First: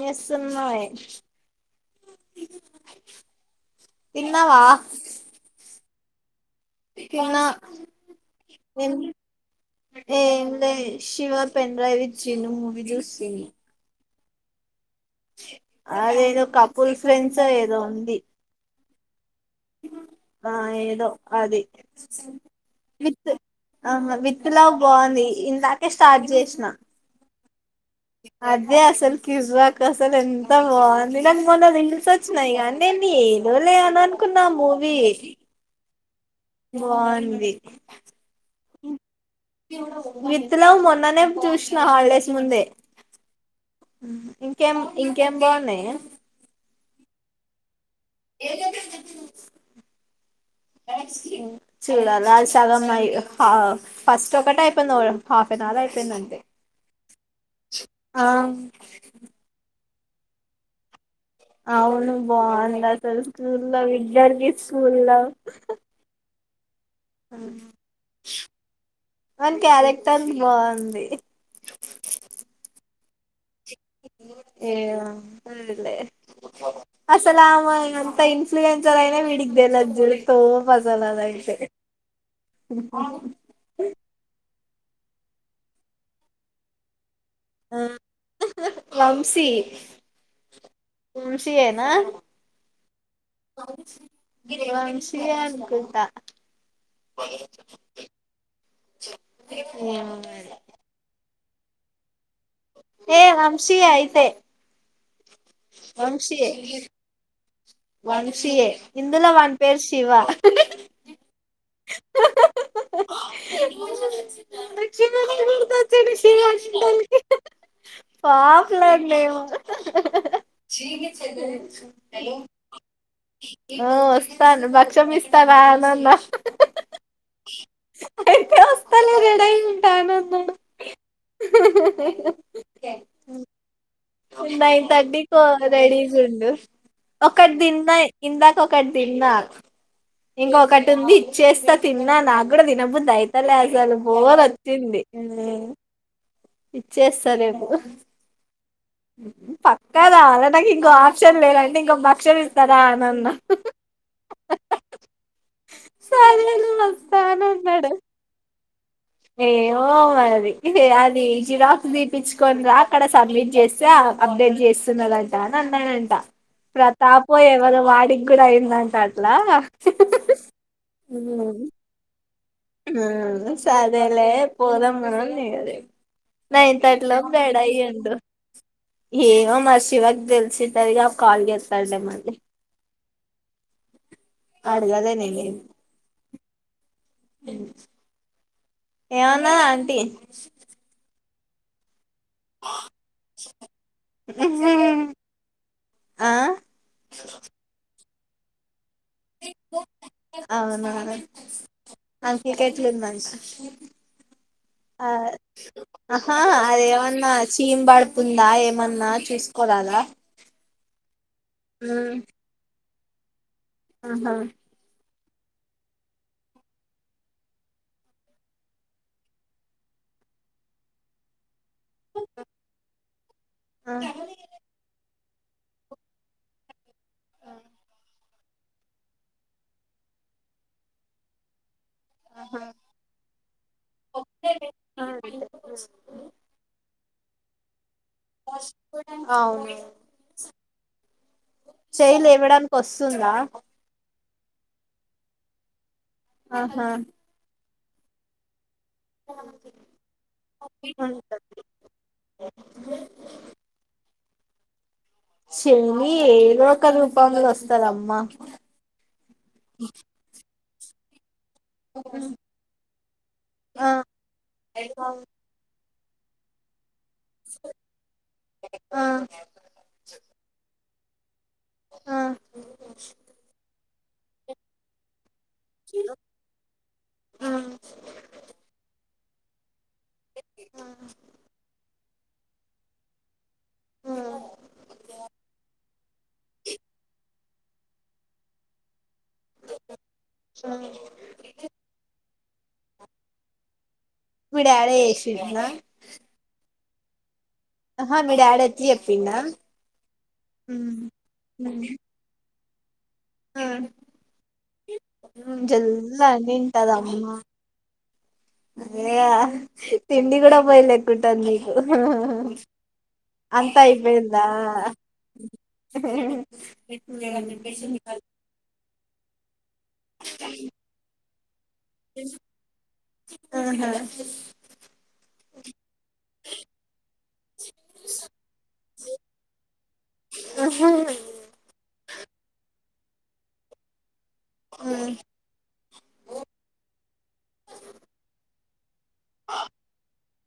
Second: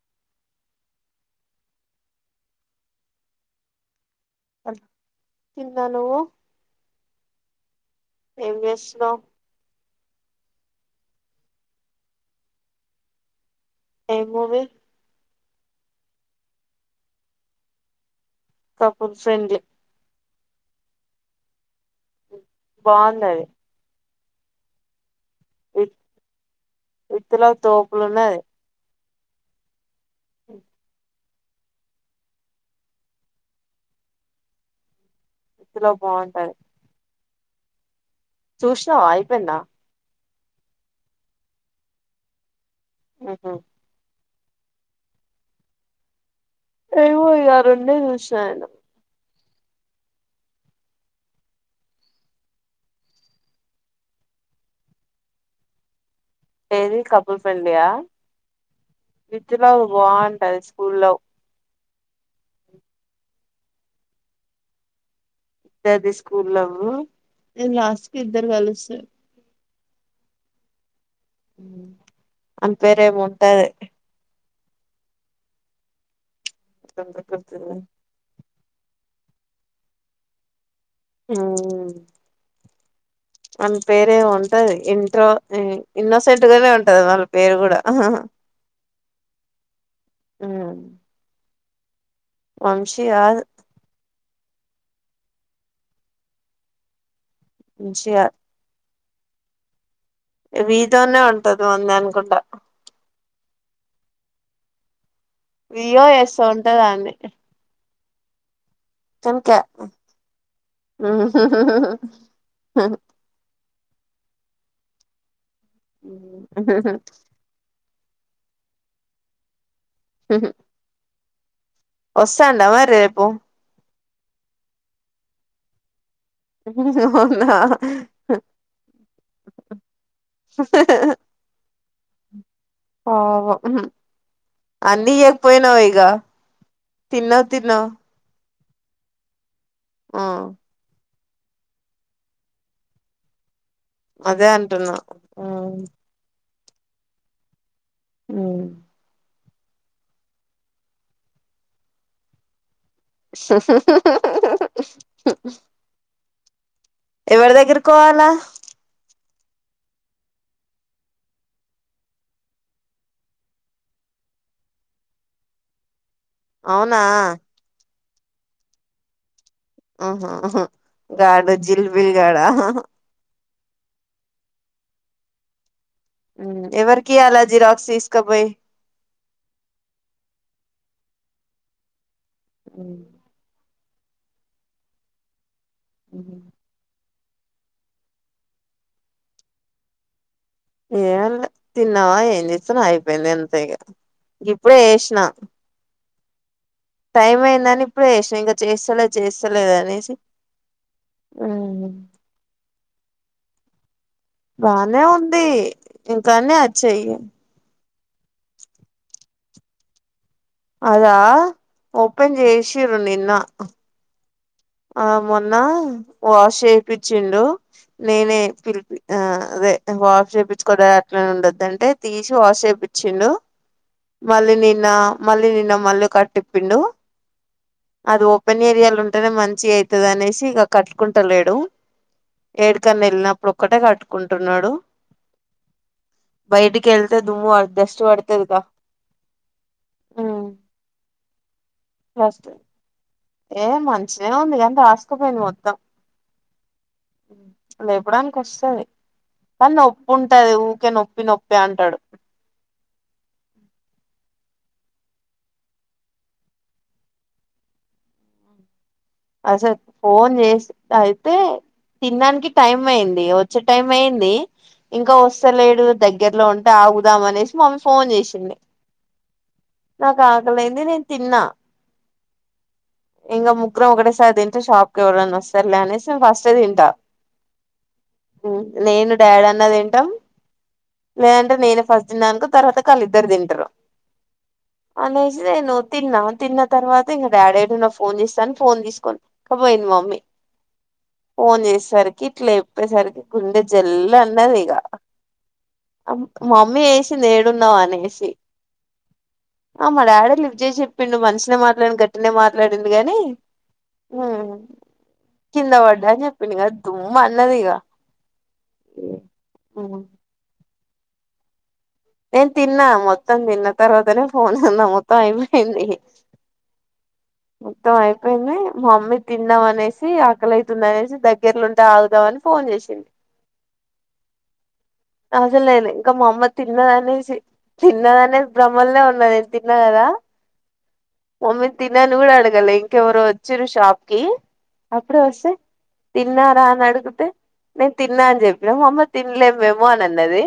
నస్ ఉన్నాయి తింనా నువ్వు తిన్న ఏం చేస్తున్నావ్ ఏ లేదు శివ పెన్ డ్రైవ్ ఇచ్చినాడు మూవీ చూస్తున్న ఏం మూవీ అదేదో కపుూల్ ఫ్రెండ్స్ ఏదో ఉంది కూపుల్ ఫ్రెండ్లీ ఆ ఏదో అది విత్ బాగుందది ఆా విత్ లా బాగుంది ఇందాకే స్టార్ట్ చేసినాం మలతో అదిే అసలు కివజ్వాా అసలు ఎంత బాగుంది నాకు మొన రీల్స్ వచ్చినాయి కానీ నేను ఏదోలే అని అనుకున్నా మూవీ ఏ విత్ లవ్ బాగుంటది బావుంద్ ది చూసినవ అయ్ త మిత్తునం మొన్ననే చూసిన హాలిడేస్ ముందే హ్మ్ హు ఇంకేం ఇంకేం బాగున్నాయే. ఏమో ఇగా రెం డే చూసిన నేను చూడాల సగం అయి హా ఫస్ట్ ఒకటే అయిపోయింది హాఫెన్ అవర్ అయిపోయింది అంతే. ఏది కపుల్ ఫ్రెండ్లీ యా ఆ విత్ లవ్ బాగుంటది స్కూల్ లవ్ అవును బాగుంది అసలు స్కూల్లో విద్యార్థి స్కూల్ లవ్ విద్యార్థి స్ కూల్ లవ్ మ్మ్ లాస్ట్ కి ఇద్దరు కలుస్తరు. వాని క్యారెక్టర్ బాగుంది. ఆమె పేరేమో ఉంటది. ఏదో ఉంటదిలే అసలు ఆమ ఎంత ఇ న్ఫ్లియన్సర్ వీడికి దెల్వదు చూడు తోపు అసలు అది అయితే వన్న్ పేరే ఏమో ఉంటది ఇంట్రో ఇన్నోసెంట్ గనే ఉంటది వాళ్ పేరు కూడా ఆ వంశీ మ్మ్ వంశీ యేనా? వంశీ కాదు వంశీయే అనుకుంటా వంశీ కాద్ ఏమో మరి వి తోనే ఉంటది వాన్ది అనుకుంటా ఏ వంశీయే అయితే వి యో ఎస్సో వంశీయే ఉంటది అన్ది వంశీయే ఇందులో వాని పేరు శివ. హూ హూ హూమ్మ్ హ్మ్ [inaudible] పాపలాన్నాే హ్మ చె వస్తాండా మరి రేపు ఇస్త భక్ష్యం ఇస్తారా అని అన్న వున్నా అయితే వస్తాలే రెడీ ఉంటానన్నాడు పాపం నైన్ అన్ని థర్టీకి ఇయ్యకపోయినావు రెడీ ఇగ ఉండు తిన్నావు ఒకటి తిన్నావు దిన్న నాకు ఒకటి తిన్న ఆ ఇంక ఒకటి ఉంది చేస్తా తిన్నా నాగు కూడా దినబుద్ అయితలే అను బోర్ అదే అంటున్నా రచ్చింది ఉమ్ ఇచ్చేస్తా నేకు మ్మ్ పక్కదా అద నాకు ఇంకో ఆప్క్షన్ లేదంటే ఇంకో భక్షలు ఇస్త సరేలే ఎవరి వస్తానన్నాడు దగ్గరకోవాలా ఏమో మది అది జిరాక్స్ దీపించుకని రా అక్కడ సబ్మిట్ చేస్తే అప్డేట్ చేస్తున్నదంట అ అన్నానంట అవునా ప్రతాప ఎవరు వాడి గుర అయిందంట అట్లా ఆహహ గాడు జిల్బిల్ గాడా మ్మ్ సరెలే పోద మన నర న ఉమ్ ఎవరికి ఇంతంట్లో అలా బాడ్ జిరాక్స్ అయ్యిండు తీసుకపోయి ఏవమా శివకి తెలిసి సరిగా కాల్ చేస్తాడే మళ్ళీ మ్మ్ అడుగాలే నేను ఏమి అ ఏ ఏమన్నదీ ఆంటీ టీల్ న్నావా ఏం చేస్తును అయిపోయింది ఎంతైగా ఇ ఇప్పుడే వేసినా ఆ టైమ్ అయ్యిందని ప్పుడే లేషినా ఇంకా చేస్తా లే చేస్తలేదు అనేసి అవునా ఏం మనిషి బానే ఆ ఉంది ఆహా ఇంకానే అచ్చాయి అదేమన్నా చీమ్ బడ్ ఉందా ఏమన్నా చూసుకోరాలా అదా ఓపెన్ చే ష్ చ్చరు నిన్న ఆహా ఆ మొన్న వాష్ చేపిచ్చిండు నేనే పిలిపి ఆ అదే వాష్ చేపిచ్చుకోడా అట్లనే ఉండద్దండి అంటే తీసి వాష్ చేపిచ్చిండు ఆ, మళ్ళీ నిన్న మళ్ళీ నిన్న మళ్ళీ కట్టిప్పిండు అది ఓపెన్ ఏరియాలు ఉంటేనే మంచ్ మంచి అయితది అనేసి ఇక కట్టుకుంటలేడు ఏడుకన్నా వెళ్ళినప్పుడు ఒక్కటే కట్టుకుంటున్నాడు ఆ, బయటికి వెళ్ దుమ్ము అర్ డస్ట్ పడుతదిగా అవును ఉమ్, చేయలు ఇవ్వడానికి వస్తుందా ఏంది ఎంత ఆస్కపోయింది మొత్తం ఆహా లేపడానికి వస్తది కానీ నొప్పి ఉంటది ఊరికే నొప్పి ఉంటది. నొప్పి అంటాడు శని ఏ లోక రూపాంలో వస్తారమ్మా అసలు ఫోన్ చేస్ బాయి అయితే తినడానికి టైమ్ అయింది వచ్చే టైం ఆ అయింది ఆ ఇంకా వస్తలేడు దగ్గరలో ఉంటే ఆవ్ వామ్ ఆనేసి మమ్మీ ఫోన్ చేసింది ఆ ఆ, నాకు ఆకలిైంది నేన్ తి తిన్నా ఆ, ఆ. ఎం ఒకటే సారి తింటే షాక్ ఎవరన్ వస్ సర్లే అనేసి ఫస్ట్ ఎ తింటా మ్మ్ నేను దేడన్న తిన్ పమ్ నేన్ అంటే నేనే ఫస్ట్ తిన్నాంక తర్వాత కా వాళ్ళిద్దరు తింటారు అనేసి నేను తిన్నాన్ తిన్న తర్వాత ఇంకా డాడీడున్న ఫోన్ చూస్తాన్ ఫోన్ తీసుకోండి పోయింది మమ్మీ ఫోన్ చేసేసరికి ఇట్లా చెప్పేసరికి గుండె జల్లు అన్నది మీ ఇక డాడీ చేసిండా మమ్మీ చేస్ స ఏడ్ ఉన్నావు ఆహా అనేసి మీ డాడీ వచ్చి చెప్పిండా ఆ మా డాడే లిఫ్ట్ చేసి చెప్పిండు నువ్వు మంచినే మాట్లాను గట్టినే మాట్ డిండు గానీ ఆ కింద పడ్డా జల్దీ అని చెప్పిండి ఇగ దుమ్ అన్నది ఇగ ఇగ తిండి కూడాడా పో లెక్కుంటాంది నేను తిన్నా మొత్తం తిన్న అంతా తర్వాతనే అయిపోయిందా ఫోన్ అంద మొత్తం అయిపోయింది మొత్తం అయిపోయింది మమ్మీ కింద ప అనేసి ఆకల అవుతుంది అనేసి దగ్ కేరళండి తాగుదామని ఫోన్ చేసింది అసలు నేను ఇంకా మా అమ్మ తిన్నదనేసి తిన్నదనే భ్రమల్నే ఉన్నది నేను తిన్నా కదా ఆహా ఆహా మమ్మీ తిన్ అని కూడా అడగలే ంకేవరో వచ్చిర్రు షాప్ కి అప్పుడే వస్తే తిన్నారా అని అడిగితే నేను తిన్నా అని చెప్పి ఇగ మా మమ్మీ తినలేం మేము అని అన్నది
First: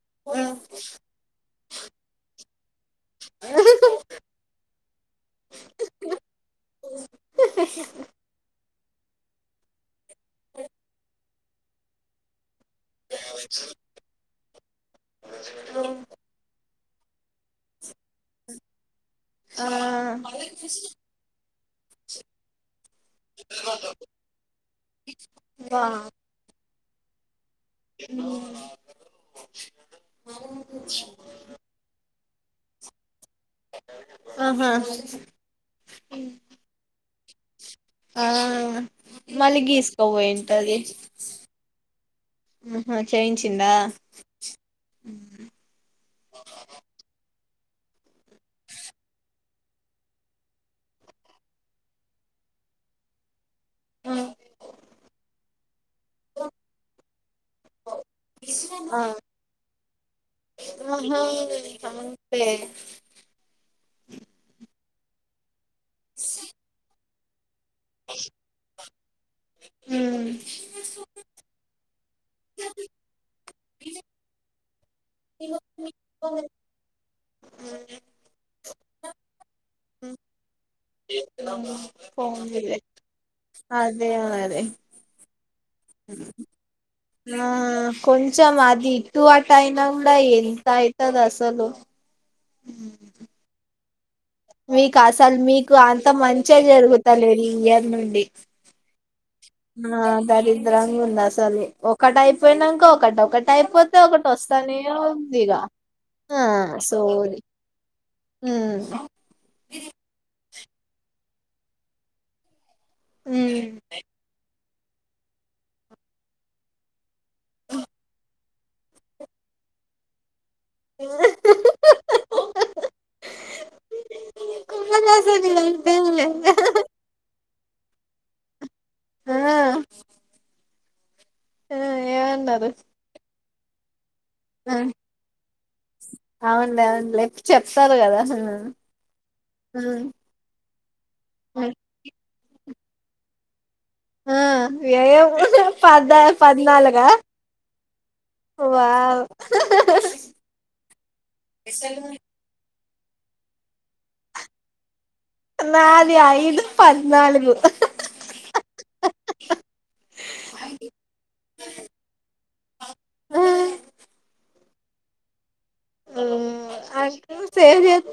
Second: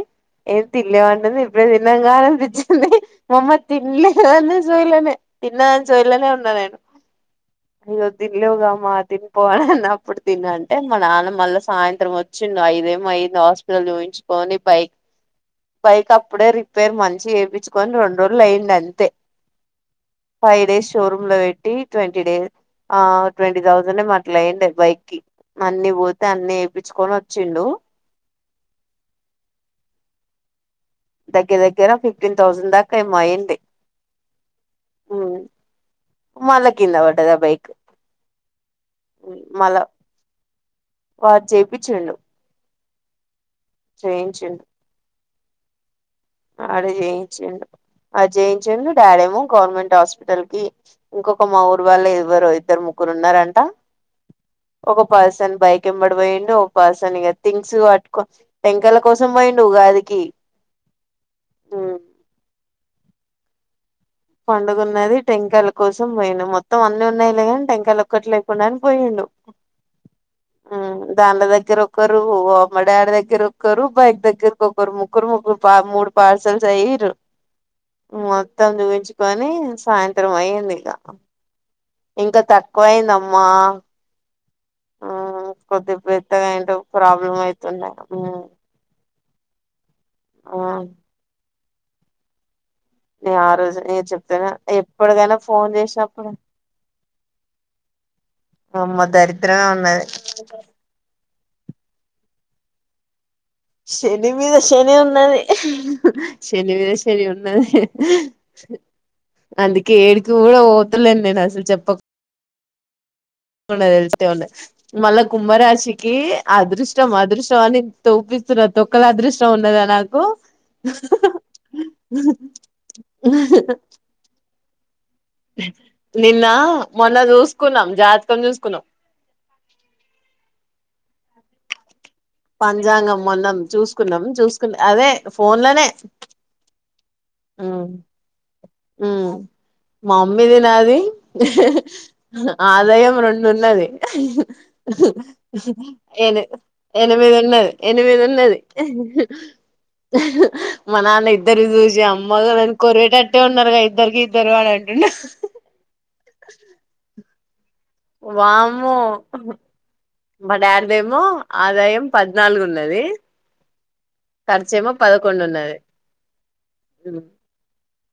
ఏం తినలే అంటది ఇప్పుడే తిన్నంగా అనిపించి అే మామ్మ తిన్లే అనే సోయిలే నా తిన్నదన్న సోయిలనే ఉన్నా నేను ఈ రోజ్ తిన్లే వామ్మ తిన్ పో అన్న అప్పుడు తిను అంటే మ నాన్నమ్ మళ్ళ సాయంత్రం వచ్చి ండు ఐదేమో అయింది హాస్పిటల్ చూయించుకని బైక్ బైక్ అప్పుడే రిపె పేర్ మంచి ఏపిచ్చుకొని రెండ్ రోలయ్యిందది అంతె ఆ ఫైవ్డేస్ షోరూమ్ లో పెట్ ట్టీ ట్వంటీ డేస్ ఆ ట్వంటీ థౌసండ్ ఏమొ అట్లాయ్యుండె బైక్కిి అన్ని పోతే అన్ని పించుకొనిచ్చిండు అవును దగ్గ దగ్గర ఫిఫటీన్ తౌసండ్ దాకా ఏమో అయింది ఆహా మళ్ళ కింద పడ్డది ఆ బైక్ ఆ మళ్ళీ మళ్ళా గీసుకోపోయింటది వారు చేపి చుండు ఆహా చెైయించి చింద ఆడ చేయించుఉండు అ జయించేడు డాడేమో గవర్నమెంట్ హాస్పిటల్ కి ఇంకొక మా ఊరు వాళ్ళ ఎవ్వరు ఇద్దరు ముగ్గురు ఉన్నారంట ఆ ఒక పర్సన్ బైక్ ఇంబడి పోయిడి ఒక పర్సన్ ఇక థింగ్స్ కట్టుకో టంకయల ఆహా కోసం పోయిడి ఉగాదికి ఉమ్ ఆపే పండుగ ఉన్నది టెంకాయలు కోసం పోయిను మొత్తం అన్ని ఉన్నాయి టంకాయలు ఒక్కట్ లేకుండానే పోయిండు దాల దగ్గర ఒక్కరు మా డాడీ దగ్గర ఒరు బైక్ దగ్గర కొకరు ముగ్గురు ముగ్గురు పా మూడు పార్సల్స్ అయ్యరు మొత్తం చూయించి కని సాయంత్రం అయ్యింది ఇక ఇంకా పోనీలే తక్కువ అయిందమ్మా అదే కొద్ది పెత్తగా అయితే ప్రాబ్లం అవుతుండ తూ అ టాయినా ఇ ఎంత అవుతుది అసలు ఇగ రోజే ఏ చెప్పు మీకు అసలు మీకు అంత మంచే జరుగుతా లేదు ఈ ఇయర్ నుండి దరి ఆ దరిద్రంగా ఉంది అసలు ఒక టైప్ పోయినాక ఒకటి ఒకటి అయిపోతే ఒకటి శని మీద వస్తానే శని ఉంది ఉన్నది ఇగ ఆ శని మీద శని సోది ఉన్నది ఉమ్ అందుకే ఏడికి కూడా పోతలేను నేను అసలు చెప్పకు ఉమ్ ఉవున్నాది తెలుసు ఉన్న మల్ల కుంభరాశికి అదృష్ట మాదృశంని తోపి తొక్కల అదృష్టం ఉన్నదా నాకు ఆ కుమ్మకాసని అంటే నిన్న మొన్న ద చూకున్నాం జాతకం చూసుకున్నాం ఆ ఆ ఏమన్నారు పజాంగం మొన్నం చూస్ చూకున్నాం ఆ చూసుకున్నా అదే ఫోన్ లోనే అవునులే అవునులే చెప్తారు కదా ఆ మ్మ్ ఆ మా మమ్మీ నాది ఆదాయం రెండున్నది ఆ వ్యయం పద్నా ఎ పద్నాలుగా ఎనిమిది ఉన్నది ఎనిమిది ఉన్నది వావ్ మా నాన్న ఇద్దరు చూసి అమ్మగను కోర్వేట టాటూ ఉన్నారుగా ఇద్దరికి ఇద్దరు వాళ్ళే నాది ఐదు పద్నాలుగు వామ్మో మా డాడ్ ది ఏమో ఆదాయం పద్నాలుగు ఉన్నది ఖర్చేమో పదకుండు ఉన్నది మ్మ్ ఆ సేవ్ చెస్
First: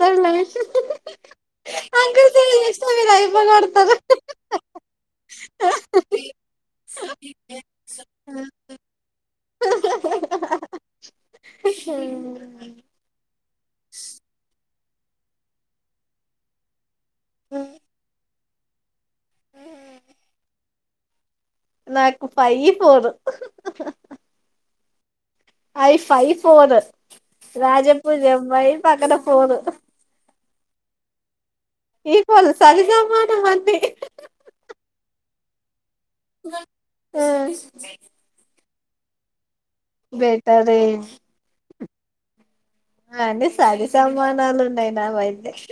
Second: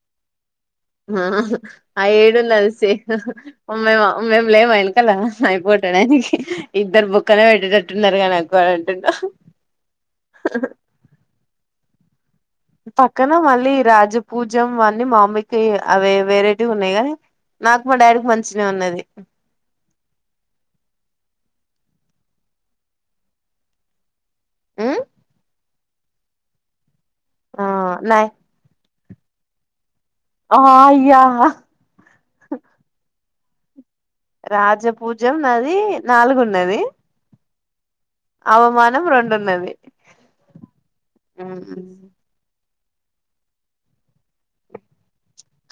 [inaudible] ఆ ఏడుంద చేసిన అలిసి మీరు మే అయిపోగొడతారు మేము లేము వెనకాల అయిపోటడానికి ఇద్దరు బుక్కనే పెట్టేటట్టున్నారుగా నాకు అని అంటుంనాడు ఆ ఆ పక్కన మళ్ళ రాజపూజం అన్నీ మామ్మీకి అవే వేరైటీ ఉన్నాయి కానీ నాక్ మా డాడీ కి మంచి మంచి ఉన్నది నాకు పై పోడం ఐ ఫైవ్ ఫోర్ ఆ రాజపూ నై జ ఎబయి పక్కద ఫోను ఆ అయ్యా ఈవ సరిజమాన అంది రాజపూజం నది నాలుగు ఉన్నది అవమాన రెండున్నది బేటరే [inaudible] ఆ అండి సరి సమానాలు ఉన్నాయి నా బ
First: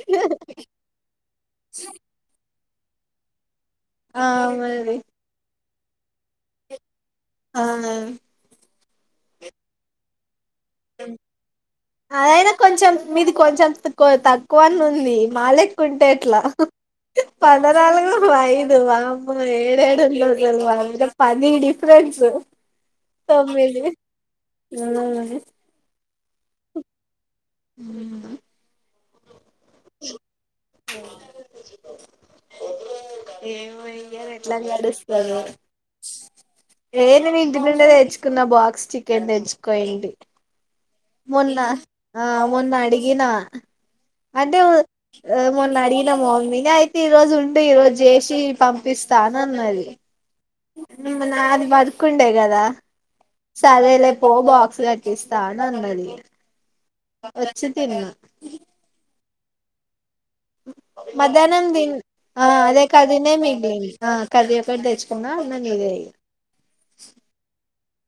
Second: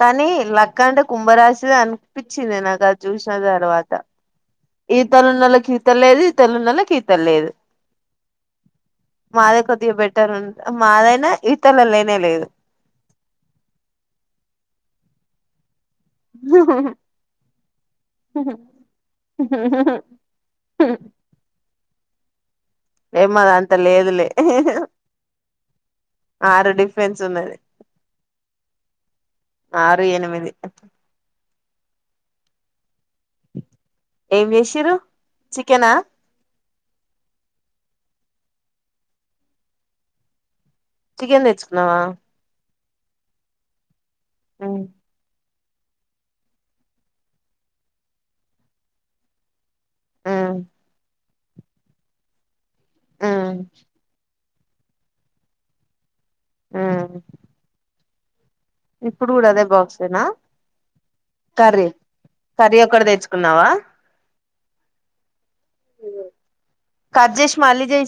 కానీ లక్క అంటే కుంభరాశిదే అనిపించింది నాకు ఇంకా చూసిన తర్వాత ఆ మరి ఈతల నలకి తల్లది తెల్వనోళ్లకి ఆ మాదే కొద్దిగా బెటర్ ఉ మాదైనా ఈతల లేనే లేదు అదైనా కొంచెం మీది కొంచెంక్ తక్కువని ఉంది మాలక్ [unintelligible] ఉంటే ఎట్లా పదనాలుగు ఐదు వామ్మో ఏడ ఏడు రోజులు వామ్ పది డిఫరెంట్స్ స [unintelligible] ఏమద అంత లేదులే ఆరు డిఫె సుమెది [unintelligible] ఆరు ఎనిమిది ఏమో ఇయ్యాల ఏం ఎట్లా చేసిర్రు గడుస్తదొ చికెనా ఏ నేను ఇంటి నుండే తెచ్చుకున్నా బాక్స్ చికెన్ తెచ్చుకోడి చికెన్ మొన్న తెచ్చుకున్నావా ఆ మొన్న అడి గినా అంటే ఉమ్ అడిగిన మొన్ననే అయితే ఈ రోజు ఉంటే ఈ రోజు చేసి పంపిస్తాను అన్నది ఉ మొన్న అది బతుకుండే కదా ఉమ్ సరేలే పో బా కిస్తాన అన్నది ఉమ్ వచ్చి తిన్న ఇ [inaudible] ఇప్పుడు కూడా అదే బాక్స్ మధ్యాహ్నం దిన్ ఆ కర్రీ అదకా ఒక్కటి దినే తెచ్చుకున్నావా మిగిలి కర్రి ఒకటి తెచ్చుకున్న [unintelligible]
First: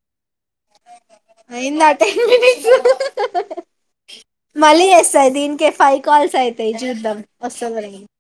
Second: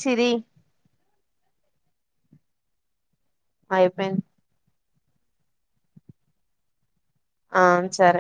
సిరి అయిందా టెన్ మినిట్స్? అయిపోఇంది. సరే, దీన్కే ఫైవ్ కాల్స్ అయితయ్ జూద్దమ్. ఆ వస్తదిలే సరే